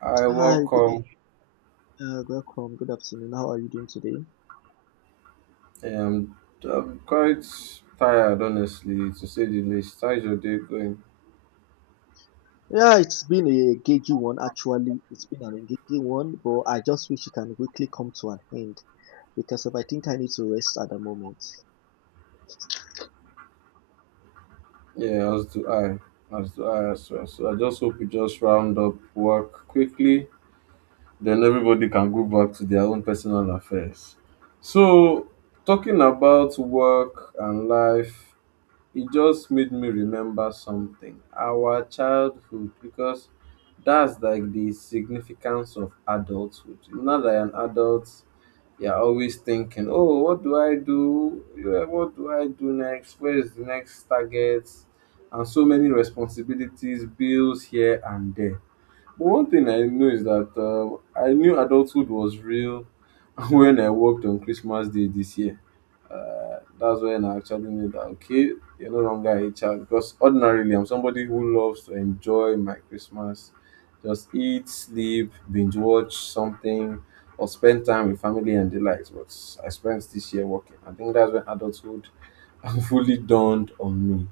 I Hi, welcome. Welcome. Good afternoon. How are you doing today? Um, I'm quite tired, honestly, to say the least. How's your day going? Yeah, it's been an engaging one, but I just wish it can quickly come to an end because if I think I need to rest at the moment. Yeah, as do I. As do I as well. So I just hope we just round up work quickly. Then everybody can go back to their own personal affairs. So, talking about work and life, it just made me remember something. Our childhood, because that's like the significance of adulthood. Now that I am an adult, you're always thinking, oh, what do I do? Yeah, what do I do next? Where is the next target? And so many responsibilities, bills here and there. But one thing I know is that I knew adulthood was real when I worked on Christmas Day this year. That's when I actually knew that, okay, you're no longer a child. Because ordinarily, I'm somebody who loves to enjoy my Christmas, just eat, sleep, binge watch something, or spend time with family and the likes. But I spent this year working. I think that's when adulthood fully dawned on me.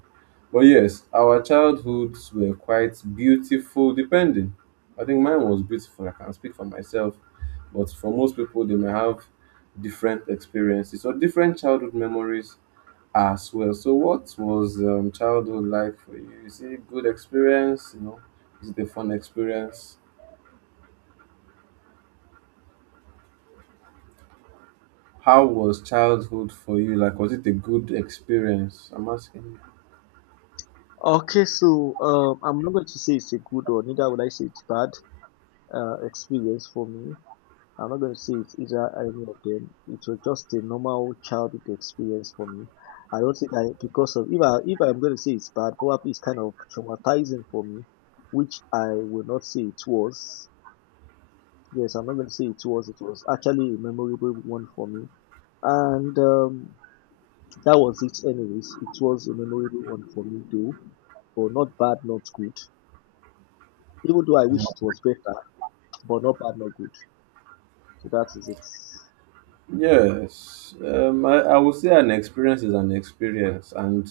But yes, our childhoods were quite beautiful, depending. I think mine was beautiful. I can speak for myself, but for most people, they may have different experiences or different childhood memories as well. So, what was childhood like for you? Is it a good experience? You know, is it a fun experience? How was childhood for you? Like, was it a good experience? I'm asking. Okay, so I'm not going to say it's a good or neither will I say it's bad experience for me. I'm not going to say it's either of them. It was just a normal childhood experience for me. I don't think I because of If I'm going to say it's bad, probably it's kind of traumatizing for me, which I will not say it was. Yes, I'm not going to say it was. It was actually a memorable one for me, and that was it. Anyways, it was a memorable one for me though, but not bad, not good. Even though I wish it was better, but not bad, not good. So that is it. Yes, I would say an experience is an experience, and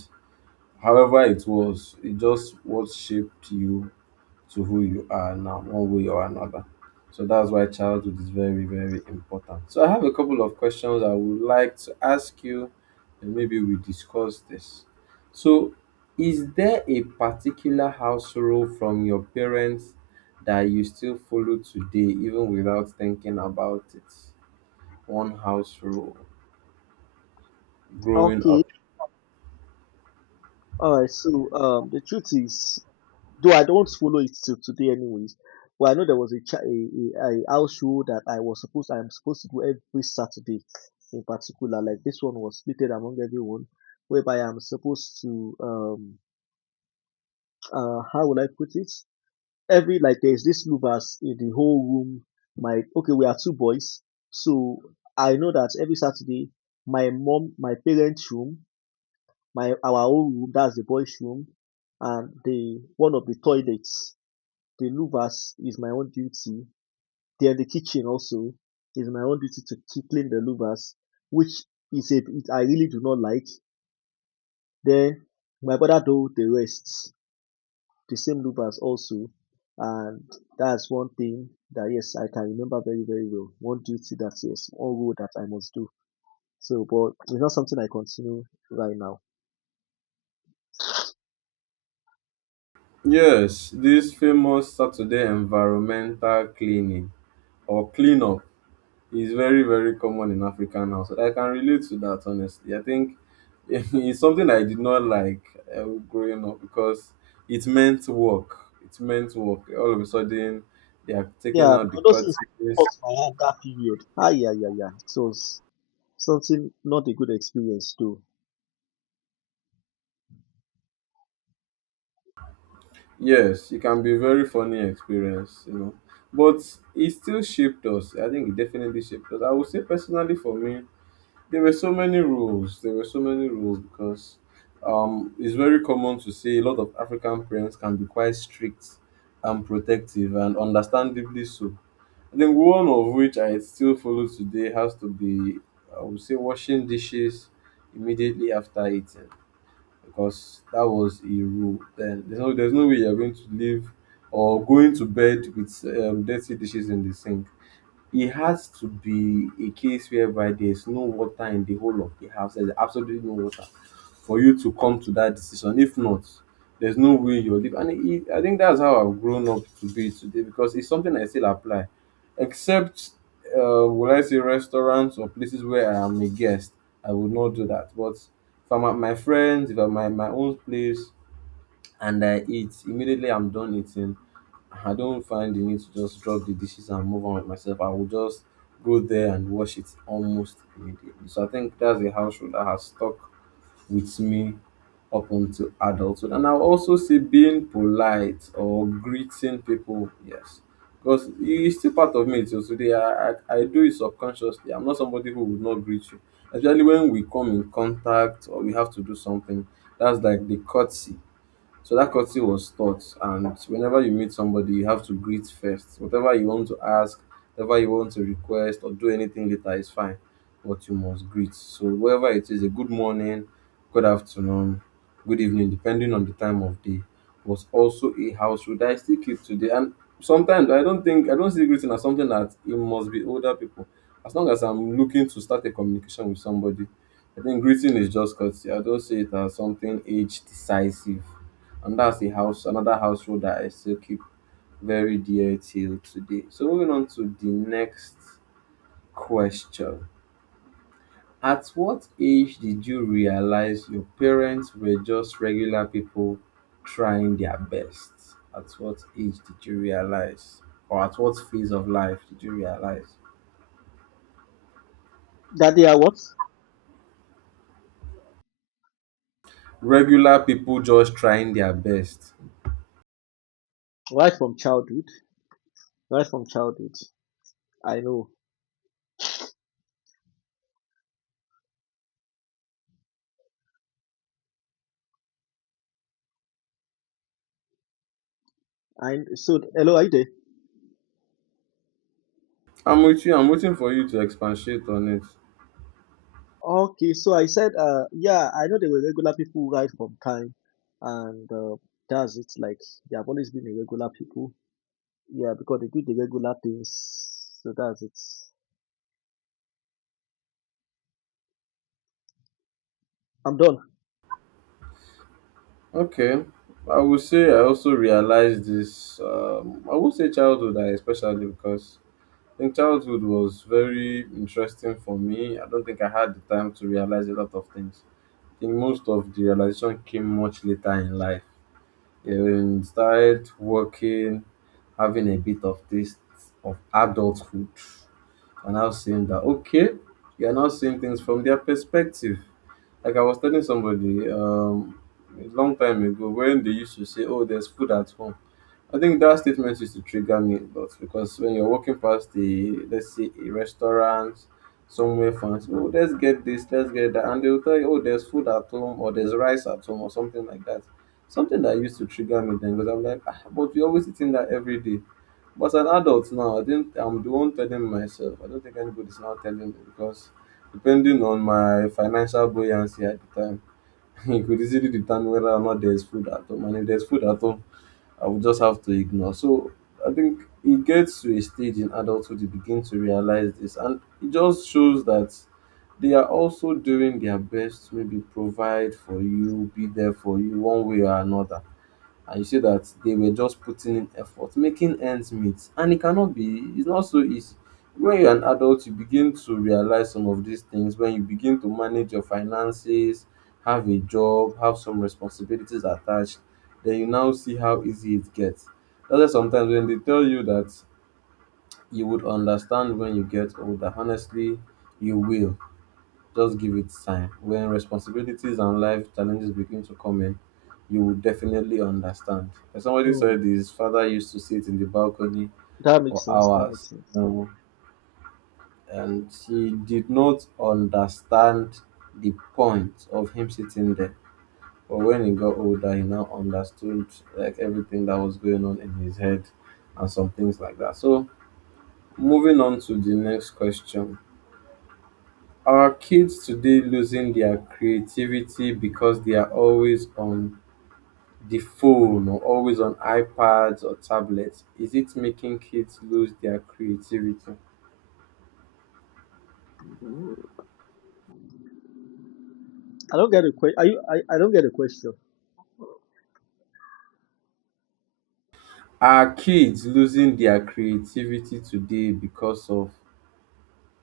however it was, it just what shaped you to who you are now, one way or another. So that's why childhood is very, very important. So I have a couple of questions I would like to ask you, and maybe we discuss this. So, is there a particular house rule from your parents that you still follow today, even without thinking about it? One house rule growing Okay. up. All right, so the truth is, though I don't follow it till today, anyways. Well, I know there was a, cha- a house show that I'm supposed to do every Saturday, in particular. Like this one was split among everyone, whereby I'm supposed to how will I put it? Every like there's this louvers in the whole room. My okay, we are two boys. So I know that every Saturday, my parents' room, my our own room, that's the boys' room, and the one of the toilets, the louvers is my own duty. Then the kitchen also is my own duty to keep clean the louvers, which is a it I really do not like. Then my brother do the rest, the same louvers also. And that's one thing that, yes, I can remember very, very well. One rule that I must do. So but it's not something I continue right now. Yes, this famous Saturday environmental cleaning or cleanup is very, very common in African houses. I can relate to that, honestly. I think it's something I did not like growing up because it meant work. It meant work. All of a sudden, they are taking Yeah, out the because those things curtains. caught my hand that period. Ah, yeah, yeah, yeah. Something not a good experience too. Yes, it can be a very funny experience, you know. But it still shaped us. I think it definitely shaped us. I would say personally for me, there were so many rules. There were so many rules because it's very common to see a lot of African parents can be quite strict and protective, and understandably so. I think one of which I still follow today has to be, I would say, washing dishes immediately after eating, because that was a rule. Then there's no way you're going to live or going to bed with dirty dishes in the sink. It has to be a case whereby there's no water in the whole of the house. There's absolutely no water for you to come to that decision. If not, there's no way you'll live. I think that's how I've grown up to be today because it's something I still apply. Except, will I say restaurants or places where I am a guest, I would not do that. But if I'm at my friends, if I'm at my own place and I eat, immediately I'm done eating, I don't find the need to just drop the dishes and move on with myself. I will just go there and wash it almost immediately. So I think that's a household that has stuck with me up until adulthood. And I'll also say being polite or greeting people, yes. Because it's still part of me till today. I do it subconsciously. I'm not somebody who would not greet you. Especially when we come in contact or we have to do something. That's like the courtesy, so that courtesy was taught, and whenever you meet somebody, you have to greet first. Whatever you want to ask, whatever you want to request or do anything later is fine, but you must greet. So wherever it is, a good morning, good afternoon, good evening, depending on the time of day, was also a house rule that I still keep today. And sometimes I don't see greeting as something that it must be older people. As long as I'm looking to start a communication with somebody, I think greeting is just courtesy. I don't see it as something age decisive, and that's the house another household that I still keep very dear till today. So moving on to the next question. At what age did you realize your parents were just regular people trying their best? At what age did you realize? Or at what phase of life did you realize? That they are what? Regular people just trying their best. Right from childhood, right from childhood. I know. And so hello, are you there? I'm with you. I'm waiting for you to expatiate on it. Okay, so I said, yeah, I know they were regular people right from time, and that's it. Like they have always been irregular people. Yeah, because they do the regular things. So that's it. I'm done. Okay. I would say I also realized this. I would say childhood, especially because I think childhood was very interesting for me. I don't think I had the time to realize a lot of things. I think most of the realization came much later in life. Yeah, when you started working, having a bit of taste of adulthood, and now seeing that, okay, you are now seeing things from their perspective. Like I was telling somebody a long time ago when they used to say, "Oh, there's food at home." I think that statement used to trigger me a lot because when you're walking past the, let's say, a restaurant, somewhere fancy, oh, let's get this, let's get that, and they'll tell you, "Oh, there's food at home," or "There's rice at home," or something like that. Something that used to trigger me then because I'm like, ah, "But we always eating that every day." But as an adult now, I think I'm the one telling myself. I don't think anybody's now telling me because depending on my financial buoyancy at the time, it could easily determine whether or not there's food at home. And if there's food at home, I would just have to ignore. So I think it gets to a stage in adulthood you begin to realize this. And it just shows that they are also doing their best to maybe provide for you, be there for you one way or another, and you see that they were just putting in effort, making ends meet. And it cannot be, it's not so easy. When you're an adult, you begin to realize some of these things. When you begin to manage your finances, have a job, have some responsibilities attached, then you now see how easy it gets. That's why sometimes when they tell you that you would understand when you get older, honestly, you will. Just give it time. When responsibilities and life challenges begin to come in, you will definitely understand. As somebody Hmm. said, his father used to sit in the balcony That for makes sense. That makes hours, you sense. know, and he did not understand the point of him sitting there. But when he got older, he now understood like everything that was going on in his head and some things like that. So, moving on to the next question. Our kids today losing their creativity because they are always on the phone or always on iPads or tablets. Is it making kids lose their creativity? I don't get a question. Are you? I don't get a question. Are kids losing their creativity today because of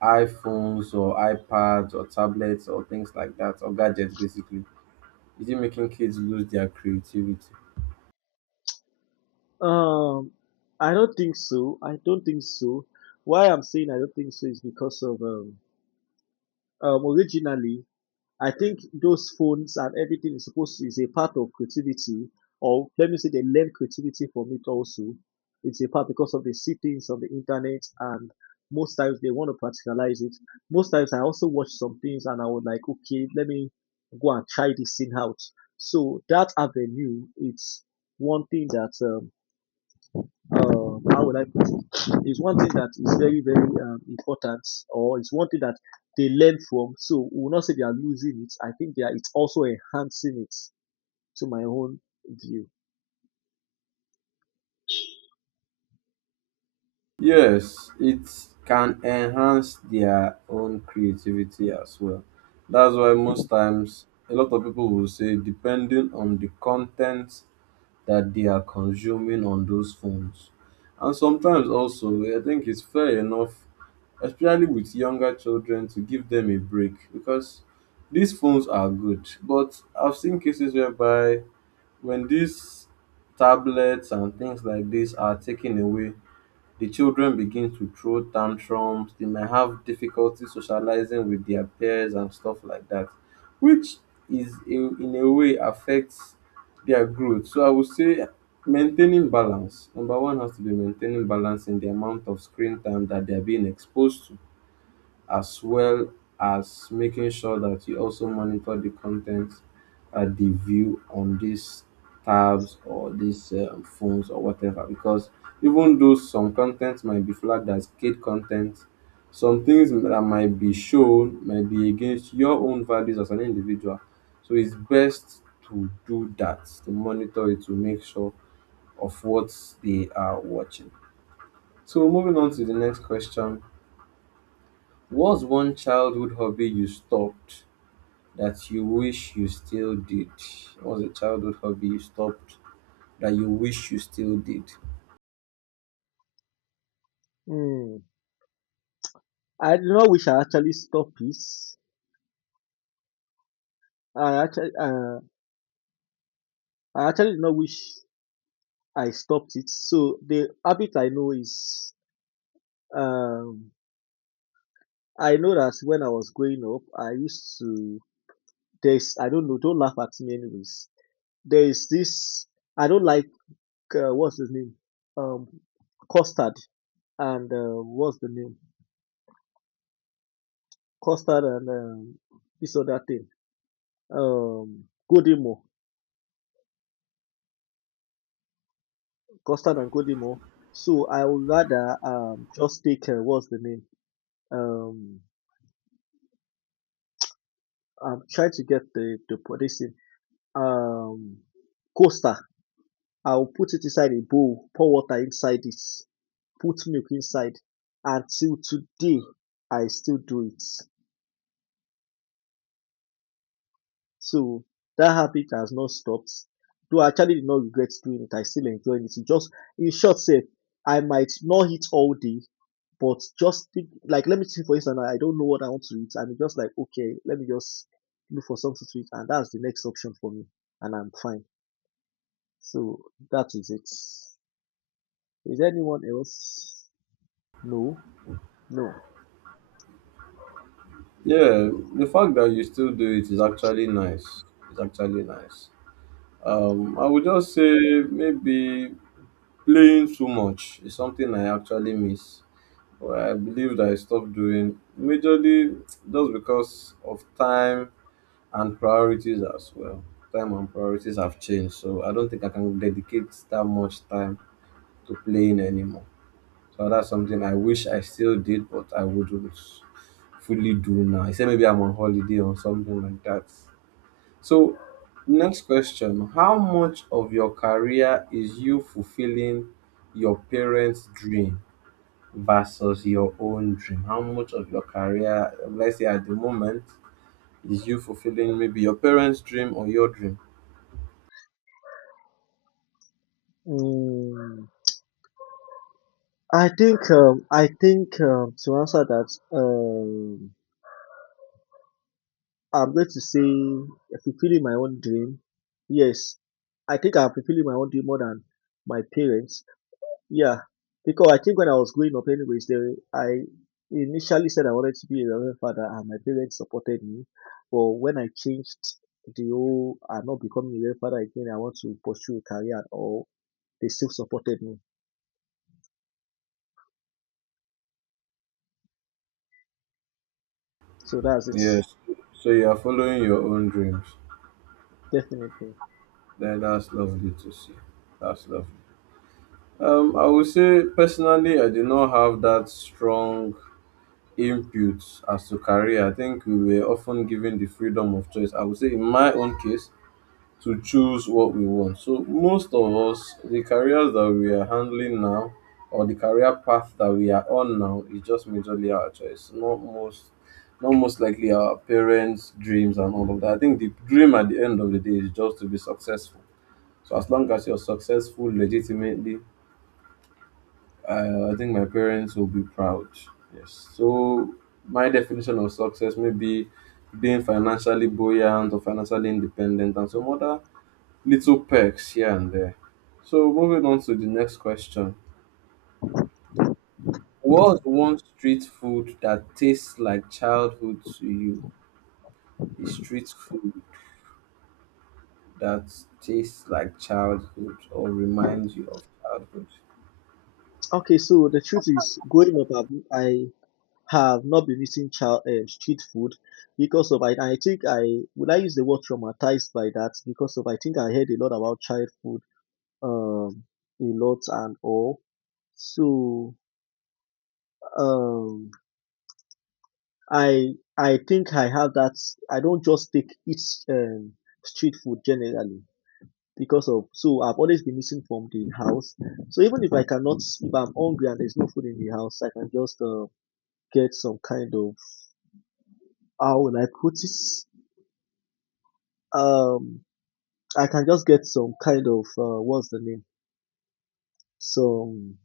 iPhones or iPads or tablets or things like that or gadgets basically? Is it making kids lose their creativity? Um, I don't think so. I don't think so. Why I'm saying I don't think so is because of originally I think those phones and everything is supposed to is a part of creativity, or let me say they learn creativity from it also. It's a part because of the sittings on the internet, and most times they want to practicalize it. Most times I also watch some things and I would like, okay, let me go and try this thing out. So that avenue, it's one thing that how would I put is one thing that is very, very important, or it's one thing that they learn from. So we will not say they are losing it. I think they are. It's also enhancing it. To my own view. Yes, it can enhance their own creativity as well. That's why most times a lot of people will say, depending on the content that they are consuming on those phones. And sometimes also, I think it's fair enough, especially with younger children, to give them a break because these phones are good. But I've seen cases whereby when these tablets and things like this are taken away, the children begin to throw tantrums. They may have difficulty socializing with their peers and stuff like that, which is in a way affects their growth. So I would say maintaining balance. Number one has to be maintaining balance in the amount of screen time that they're being exposed to, as well as making sure that you also monitor the content at the view on these tabs or these phones or whatever, because even though some content might be flagged as kid content, some things that might be shown might be against your own values as an individual. So it's best to do that, to monitor it, to make sure of what they are watching. So moving on to the next question. What's one childhood hobby you stopped that you wish you still did? What's a childhood hobby you stopped that you wish you still did? Hmm. I do not wish I actually stopped it. I actually, uh, I actually do not wish I stopped it. So the habit I know is, um, I know that when I was growing up, I used to. There's, I don't know. Don't laugh at me, anyways. There is this. I don't like, what's his name? Um, Custard and, what's the name? Custard and, this other thing. Um, Godimo. Custard and Godimo. So I would rather just take, what's the name? Um, I'm trying to get this thing. Um, Costa. I'll put it inside a bowl, pour water inside it, put milk inside. Until today, I still do it. So that habit has not stopped. Though I actually did not regret doing it, I still enjoy it. It just, in short, say I might not eat all day, but just think like, let me see, for instance, I don't know what I want to eat, and it's just like, okay, let me just look for something to eat, and that's the next option for me, and I'm fine. So that is it. Is anyone else? No, no. Yeah, the fact that you still do it is actually nice. It's actually nice. I would just say maybe playing too much is something I actually miss. But I believe that I stopped doing majorly just because of time and priorities as well. Time and priorities have changed, so I don't think I can dedicate that much time to playing anymore. So that's something I wish I still did, but I wouldn't fully do now. Except maybe I'm on holiday or something like that. So, next question. How much of your career is you fulfilling your parents' dream versus your own dream? How much of your career, let's say at the moment, is you fulfilling maybe your parents' dream or your dream? Mm, I think, to answer that, I'm going to say fulfilling my own dream. Yes, I think I'm fulfilling my own dream more than my parents. Yeah, because I think when I was growing up, anyways, there I initially said I wanted to be a reverend father, and my parents supported me. But when I changed the whole, I'm not becoming a reverend father again. I want to pursue a career, or they still supported me. So that's Yes. So you are following your own dreams. it, definitely. Then that's lovely to see. That's lovely. I would say personally, I did not have that strong input as to career. I think we were often given the freedom of choice. I would say in my own case, to choose what we want. So most of us, the careers that we are handling now, or the career path that we are on now, is just majorly our choice. Not most, not most likely our parents' dreams and all of that. I think the dream at the end of the day is just to be successful. So as long as you're successful legitimately, I think my parents will be proud. Yes. So my definition of success may be being financially buoyant or financially independent and some other little perks here and there. So moving on to the next question. What's one street food that tastes like childhood to you? A street food that tastes like childhood or reminds you of childhood. Okay, so the truth is, growing up, I have not been eating child street food, because of, I think, I use the word traumatized by that, because of I think I heard a lot about child food um a lot and all. So um I think I have that. I don't just take eat um street food generally because of, so I've always been missing from the house. So even if I'm hungry and there's no food in the house, I can just, get some kind of, how will I put it, um I can just get some kind of, what's the name? Some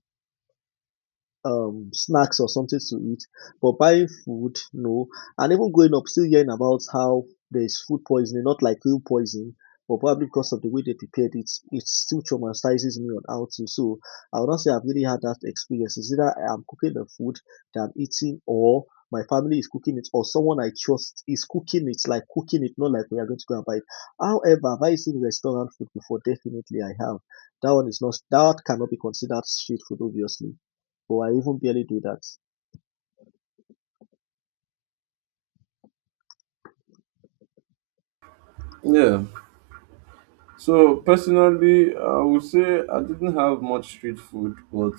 snacks or something to eat, but buying food, no. And even growing up, still hearing about how there's food poisoning, not like real poison, but probably because of the way they prepared it, it still traumatizes me on how to. So I would not say I've really had that experience. It's either I'm cooking the food that I'm eating, or my family is cooking it, or someone I trust is cooking it, like cooking it, not like we are going to go and buy it. However, have I seen restaurant food before? Definitely I have. That one is not, that cannot be considered street food, obviously. Oh, I even barely do that. Yeah. So personally, I would say I didn't have much street food, but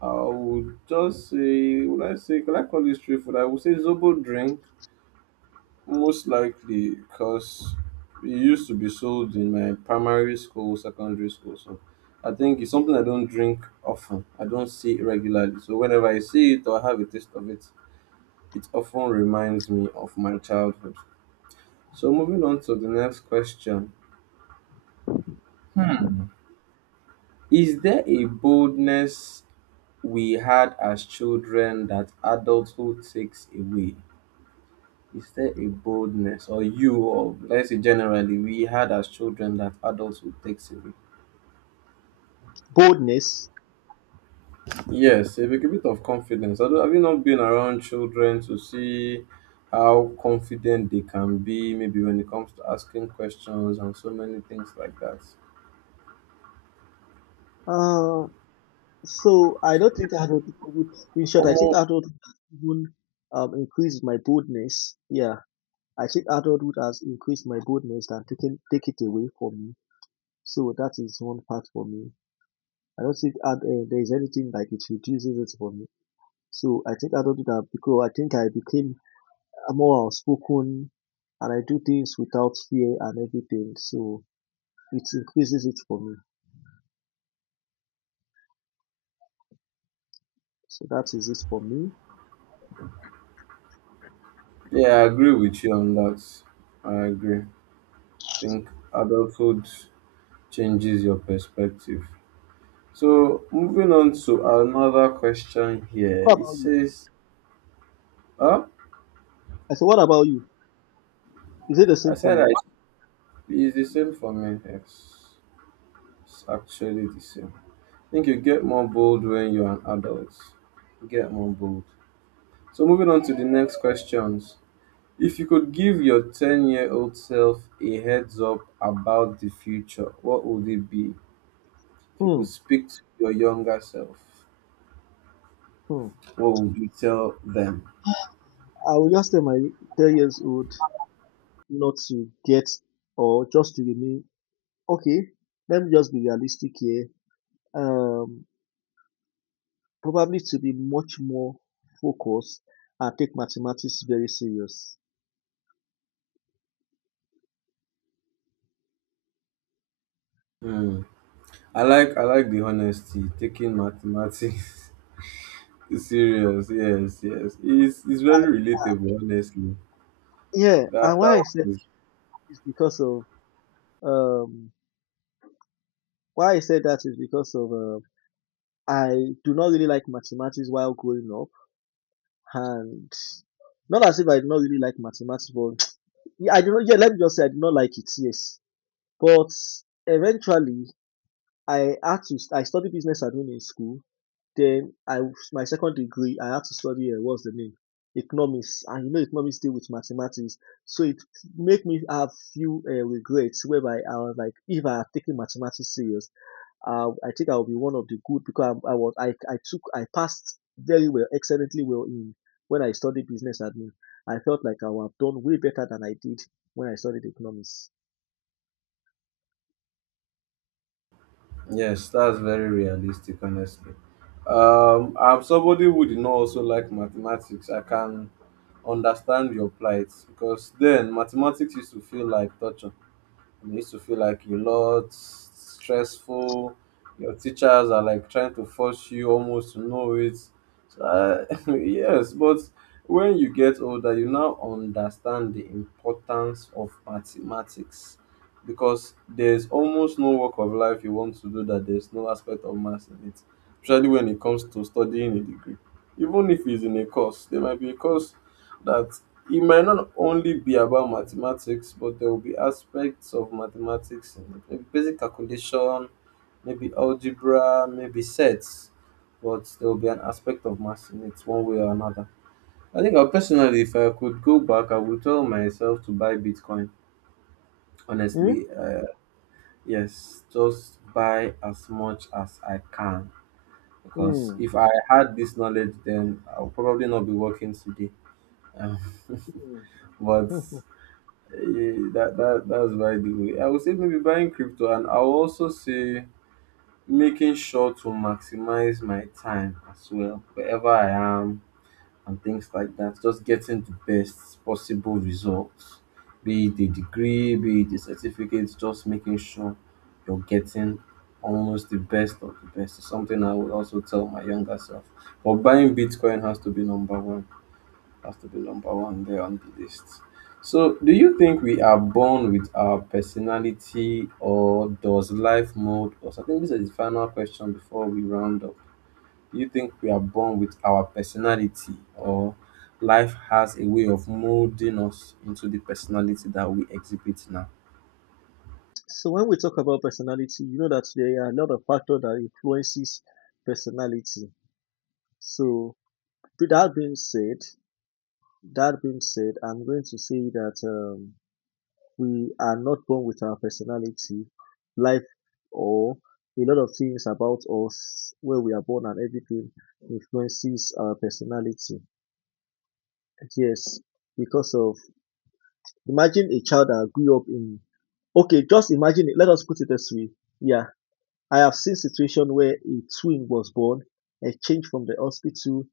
I would just say, would I say, can I call it street food? I would say Zobo drink. Most likely because it used to be sold in my primary school, secondary school. So I think it's something I don't drink often. I don't see it regularly. So whenever I see it or have a taste of it, it often reminds me of my childhood. So moving on to the next question. Is there a boldness we had as children that adulthood takes away? Is there a boldness or you or let's say generally we had as children that adulthood takes away? Boldness. Yes, a bit of confidence. I don't- Have you not been around children to see how confident they can be, maybe when it comes to asking questions and so many things like that? Uh, so I don't think I adult. In short, I think Almost, adulthood has even increased my boldness. Yeah, I think adulthood has increased my boldness than taking take it away from me. So that is one part for me. I don't think there is anything like it reduces it for me. So I think adulthood have, because I think I became more outspoken and I do things without fear and everything. So it increases it for me. So that is it for me. yeah, I agree with you on that. I agree. I think adulthood changes your perspective. So, moving on to another question here. What It about you? says, huh? I said, what about you? Is it the I same for said I, you? it's the same for me. Yes, it's actually the same. I think you get more bold when you're an adult. Get more bold. So moving on to the next questions. If you could give your 10-year-old self a heads up about the future, what would it be? If you Hmm. could speak to your younger self, Hmm. what would you tell them? I will just tell my 10 years old not to get, or just to remain. Okay, let me just be realistic here. Um, Probably to be much more focused and take mathematics very serious. Hmm. I like the honesty, taking mathematics serious. Yes, yes. It's very relatable, honestly. Yeah, That and that one is. is because of um why I said that is because of, I do not really like mathematics while growing up, and not as if I did not really like mathematics, but yeah, I do not. Yeah, let me just say I did not like it. Yes, but eventually I had to. I studied business admin in school. Then I my second degree I had to study, what's the name, economics, and you know economics deal with mathematics, so it make me have few regrets whereby I was like, if I had taken mathematics serious. I think I will be one of the good because I was I took I passed very well, excellently well in when I studied business admin. I felt like I would have done way better than I did when I studied economics. Yes, that's very realistic, honestly. I'm somebody who did not also like mathematics. I can understand your plight because then mathematics used to feel like torture. You know, used to feel like a lot stressful. Your teachers are like trying to force you almost to know it. So, yes, but when you get older, you now understand the importance of mathematics because there's almost no work of life you want to do that there's no aspect of maths in it, especially when it comes to studying a degree. Even if it's in a course, there might be a course that it might not only be about mathematics, but there will be aspects of mathematics, maybe basic calculation, maybe algebra, maybe sets, but there will be an aspect of maths in it one way or another. I think personally, if I could go back, I would tell myself to buy Bitcoin. Hmm? Honestly, yes, just buy as much as I can. Because Hmm. if I had this knowledge, then I'll probably not be working today. Um, Hmm. but that's by the way. I would say maybe buying crypto, and I'll also say making sure to maximize my time as well wherever I am, and things like that, just getting the best possible results, be it a degree, be it a certificate, just making sure you're getting almost the best of the best is something I would also tell my younger self. But buying Bitcoin has to be number one, has to be number one there on the list. So, do you think we are born with our personality, or does life mold us? I think this is the final question before we round up. Do you think we are born with our personality, or life has a way of molding us into the personality that we exhibit now? So when we talk about personality, you know that there are a lot of factors that influences personality. So with that being said, I'm going to say that. We are not born with our personality. Life, or a lot of things about us, where we are born and everything, influences our personality. Yes, because of, imagine a child that grew up in okay, just imagine it. Let us put it this way. Yeah, I have seen situation where a twin was born, exchanged from the hospital,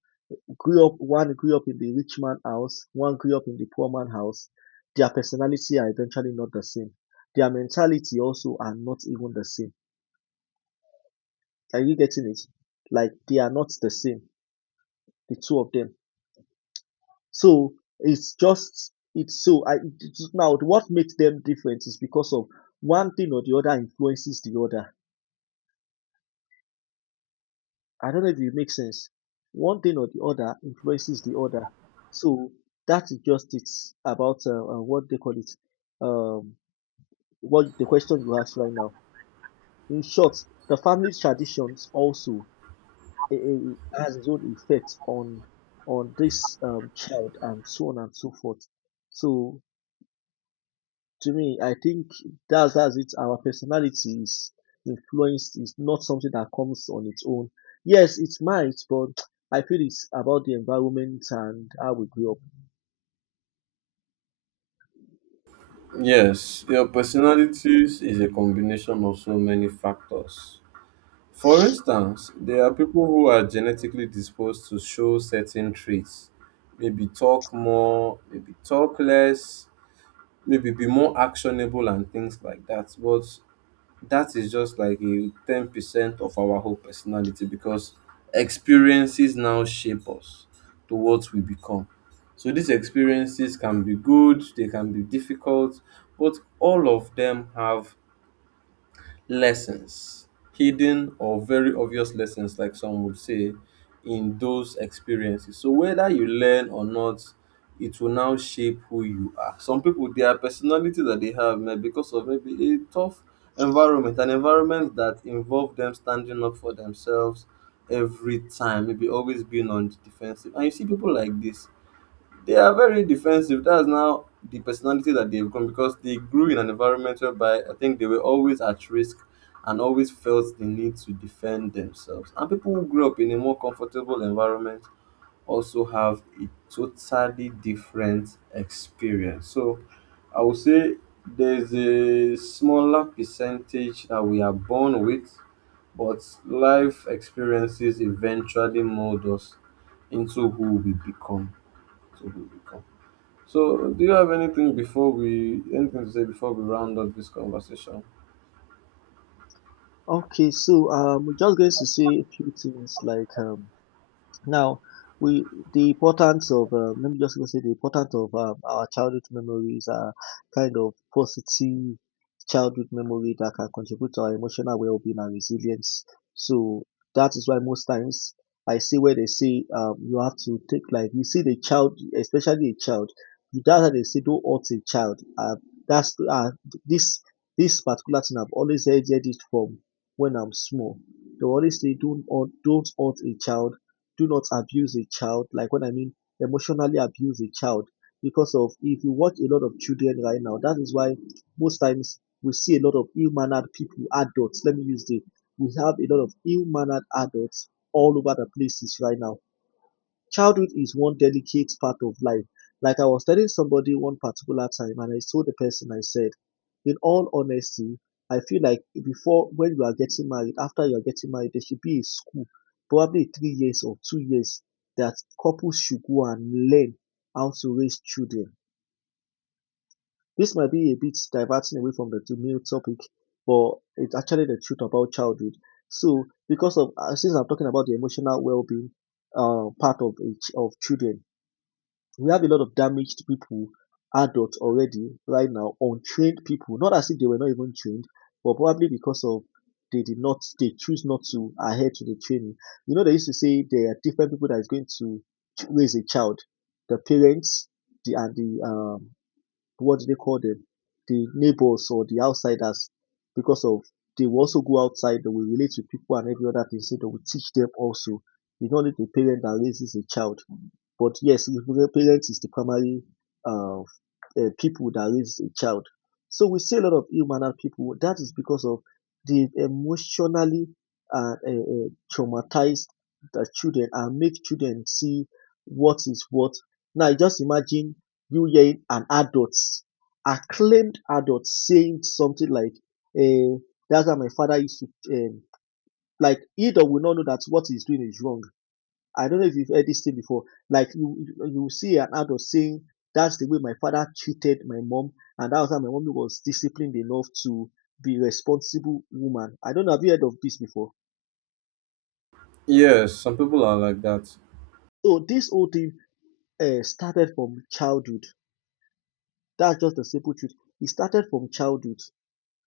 grew up one grew up in the rich man house, one grew up in the poor man house. Their personality are eventually not the same. Their mentality also are not even the same. Are you getting it? Like they are not the same, the two of them. So it's just it's so I it's- now what makes them different is because of one thing or the other influences the other. I don't know if it makes sense. One thing or the other influences the other. So that is just it's about what they call it. Um, what the question you asked right now. In short, the family traditions also has its own effect on this child and so on and so forth. So to me, I think that's as it. Our personality is influenced. Is not something that comes on its own. Yes, it might, but I feel it's about the environment and how we grew up. Yes, your personality is a combination of so many factors. For instance, there are people who are genetically disposed to show certain traits, maybe talk more, maybe talk less, maybe be more actionable and things like that. But that is just like a 10% of our whole personality because experiences now shape us to what we become. So these experiences can be good, they can be difficult, but all of them have lessons, hidden or very obvious lessons like some would say, in those experiences. So whether you learn or not, it will now shape who you are. Some people, their personality that they have may because of maybe a tough environment, an environment that involved them standing up for themselves every time, maybe always being on the defensive, and you see people like this, they are very defensive. That's now the personality that they've grown because they grew in an environment whereby I think they were always at risk and always felt the need to defend themselves. And people who grew up in a more comfortable environment also have a totally different experience. So I would say there's a smaller percentage that we are born with, but life experiences eventually mold us into who we become. To who we become. So, do you have anything before we, anything to say before we round up this conversation? Okay, so we're just going to say a few things like Now, we the importance of let me just even say the importance of our childhood memories are kind of positive childhood memory that can contribute to our emotional well-being and resilience. So that is why most times I see where they say you have to take like you see the child, especially a child. That's how they say don't hurt a child. That's this This particular thing I've always heard it from when I'm small. They always say don't hurt a child, do not abuse a child. Like when I mean emotionally abuse a child, because of if you watch a lot of children right now, that is why most times we see a lot of ill-mannered people, adults. Let me use the we have a lot of ill-mannered adults all over the places right now. Childhood is one delicate part of life. Like I was telling somebody one particular time, and I told the person, I said, in all honesty, I feel like before when you are getting married, after you are getting married, there should be a school, probably 3 years or 2 years, that couples should go and learn how to raise children. This might be a bit diverting away from the main topic, but it's actually the truth about childhood. So, because of since I'm talking about the emotional well-being part of a of children, we have a lot of damaged people, adults already right now, untrained people, not as if they were not even trained, but probably because of they choose not to adhere to the training. You know, they used to say there are different people that is going to raise a child, the parents, the and the what do they call them? The neighbors or the outsiders because of they will also go outside, they will relate to people and every other thing, so they will teach them also. It's not only the parent that raises a child, but yes, the parent is the primary uh, people that raise a child. So we see a lot of ill-mannered people. That is because of the emotionally traumatized the children and make children see what is what. Now just imagine you hearing an adult, acclaimed adult saying something like, uh, "That's how my father used to." Like either will not know that what he's doing is wrong. I don't know if you've heard this thing before. Like you see an adult saying, "That's the way my father treated my mom, and that was how my mom was disciplined enough to be a responsible woman." I don't know. Have you heard of this before? Yes, some people are like that. So this whole thing started from childhood. That's just the simple truth. It started from childhood.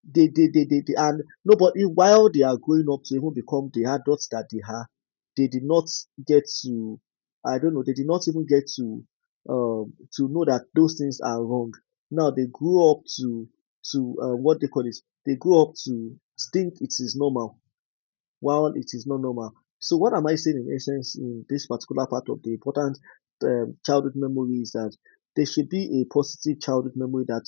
They and nobody, while they are growing up to even become the adults that they are, they did not get to, I don't know, they did not even get to know that those things are wrong. Now they grew up to what they call it, they grew up to think it is normal while it is not normal. So what am I saying in essence in this particular part of the important childhood memory is that there should be a positive childhood memory that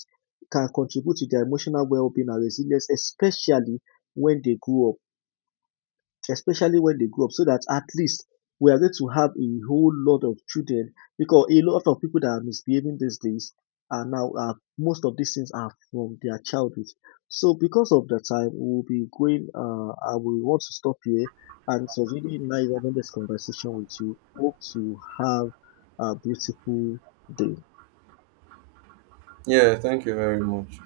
can contribute to their emotional well-being and resilience, especially when they grow up, especially when they grow up, so that at least we are going to have a whole lot of children because a lot of people that are misbehaving these days are now are most of these things are from their childhood. So because of the time we'll be going, I will want to stop here, and it was really nice having this conversation with you. Hope to have a beautiful day. Yeah, thank you very much.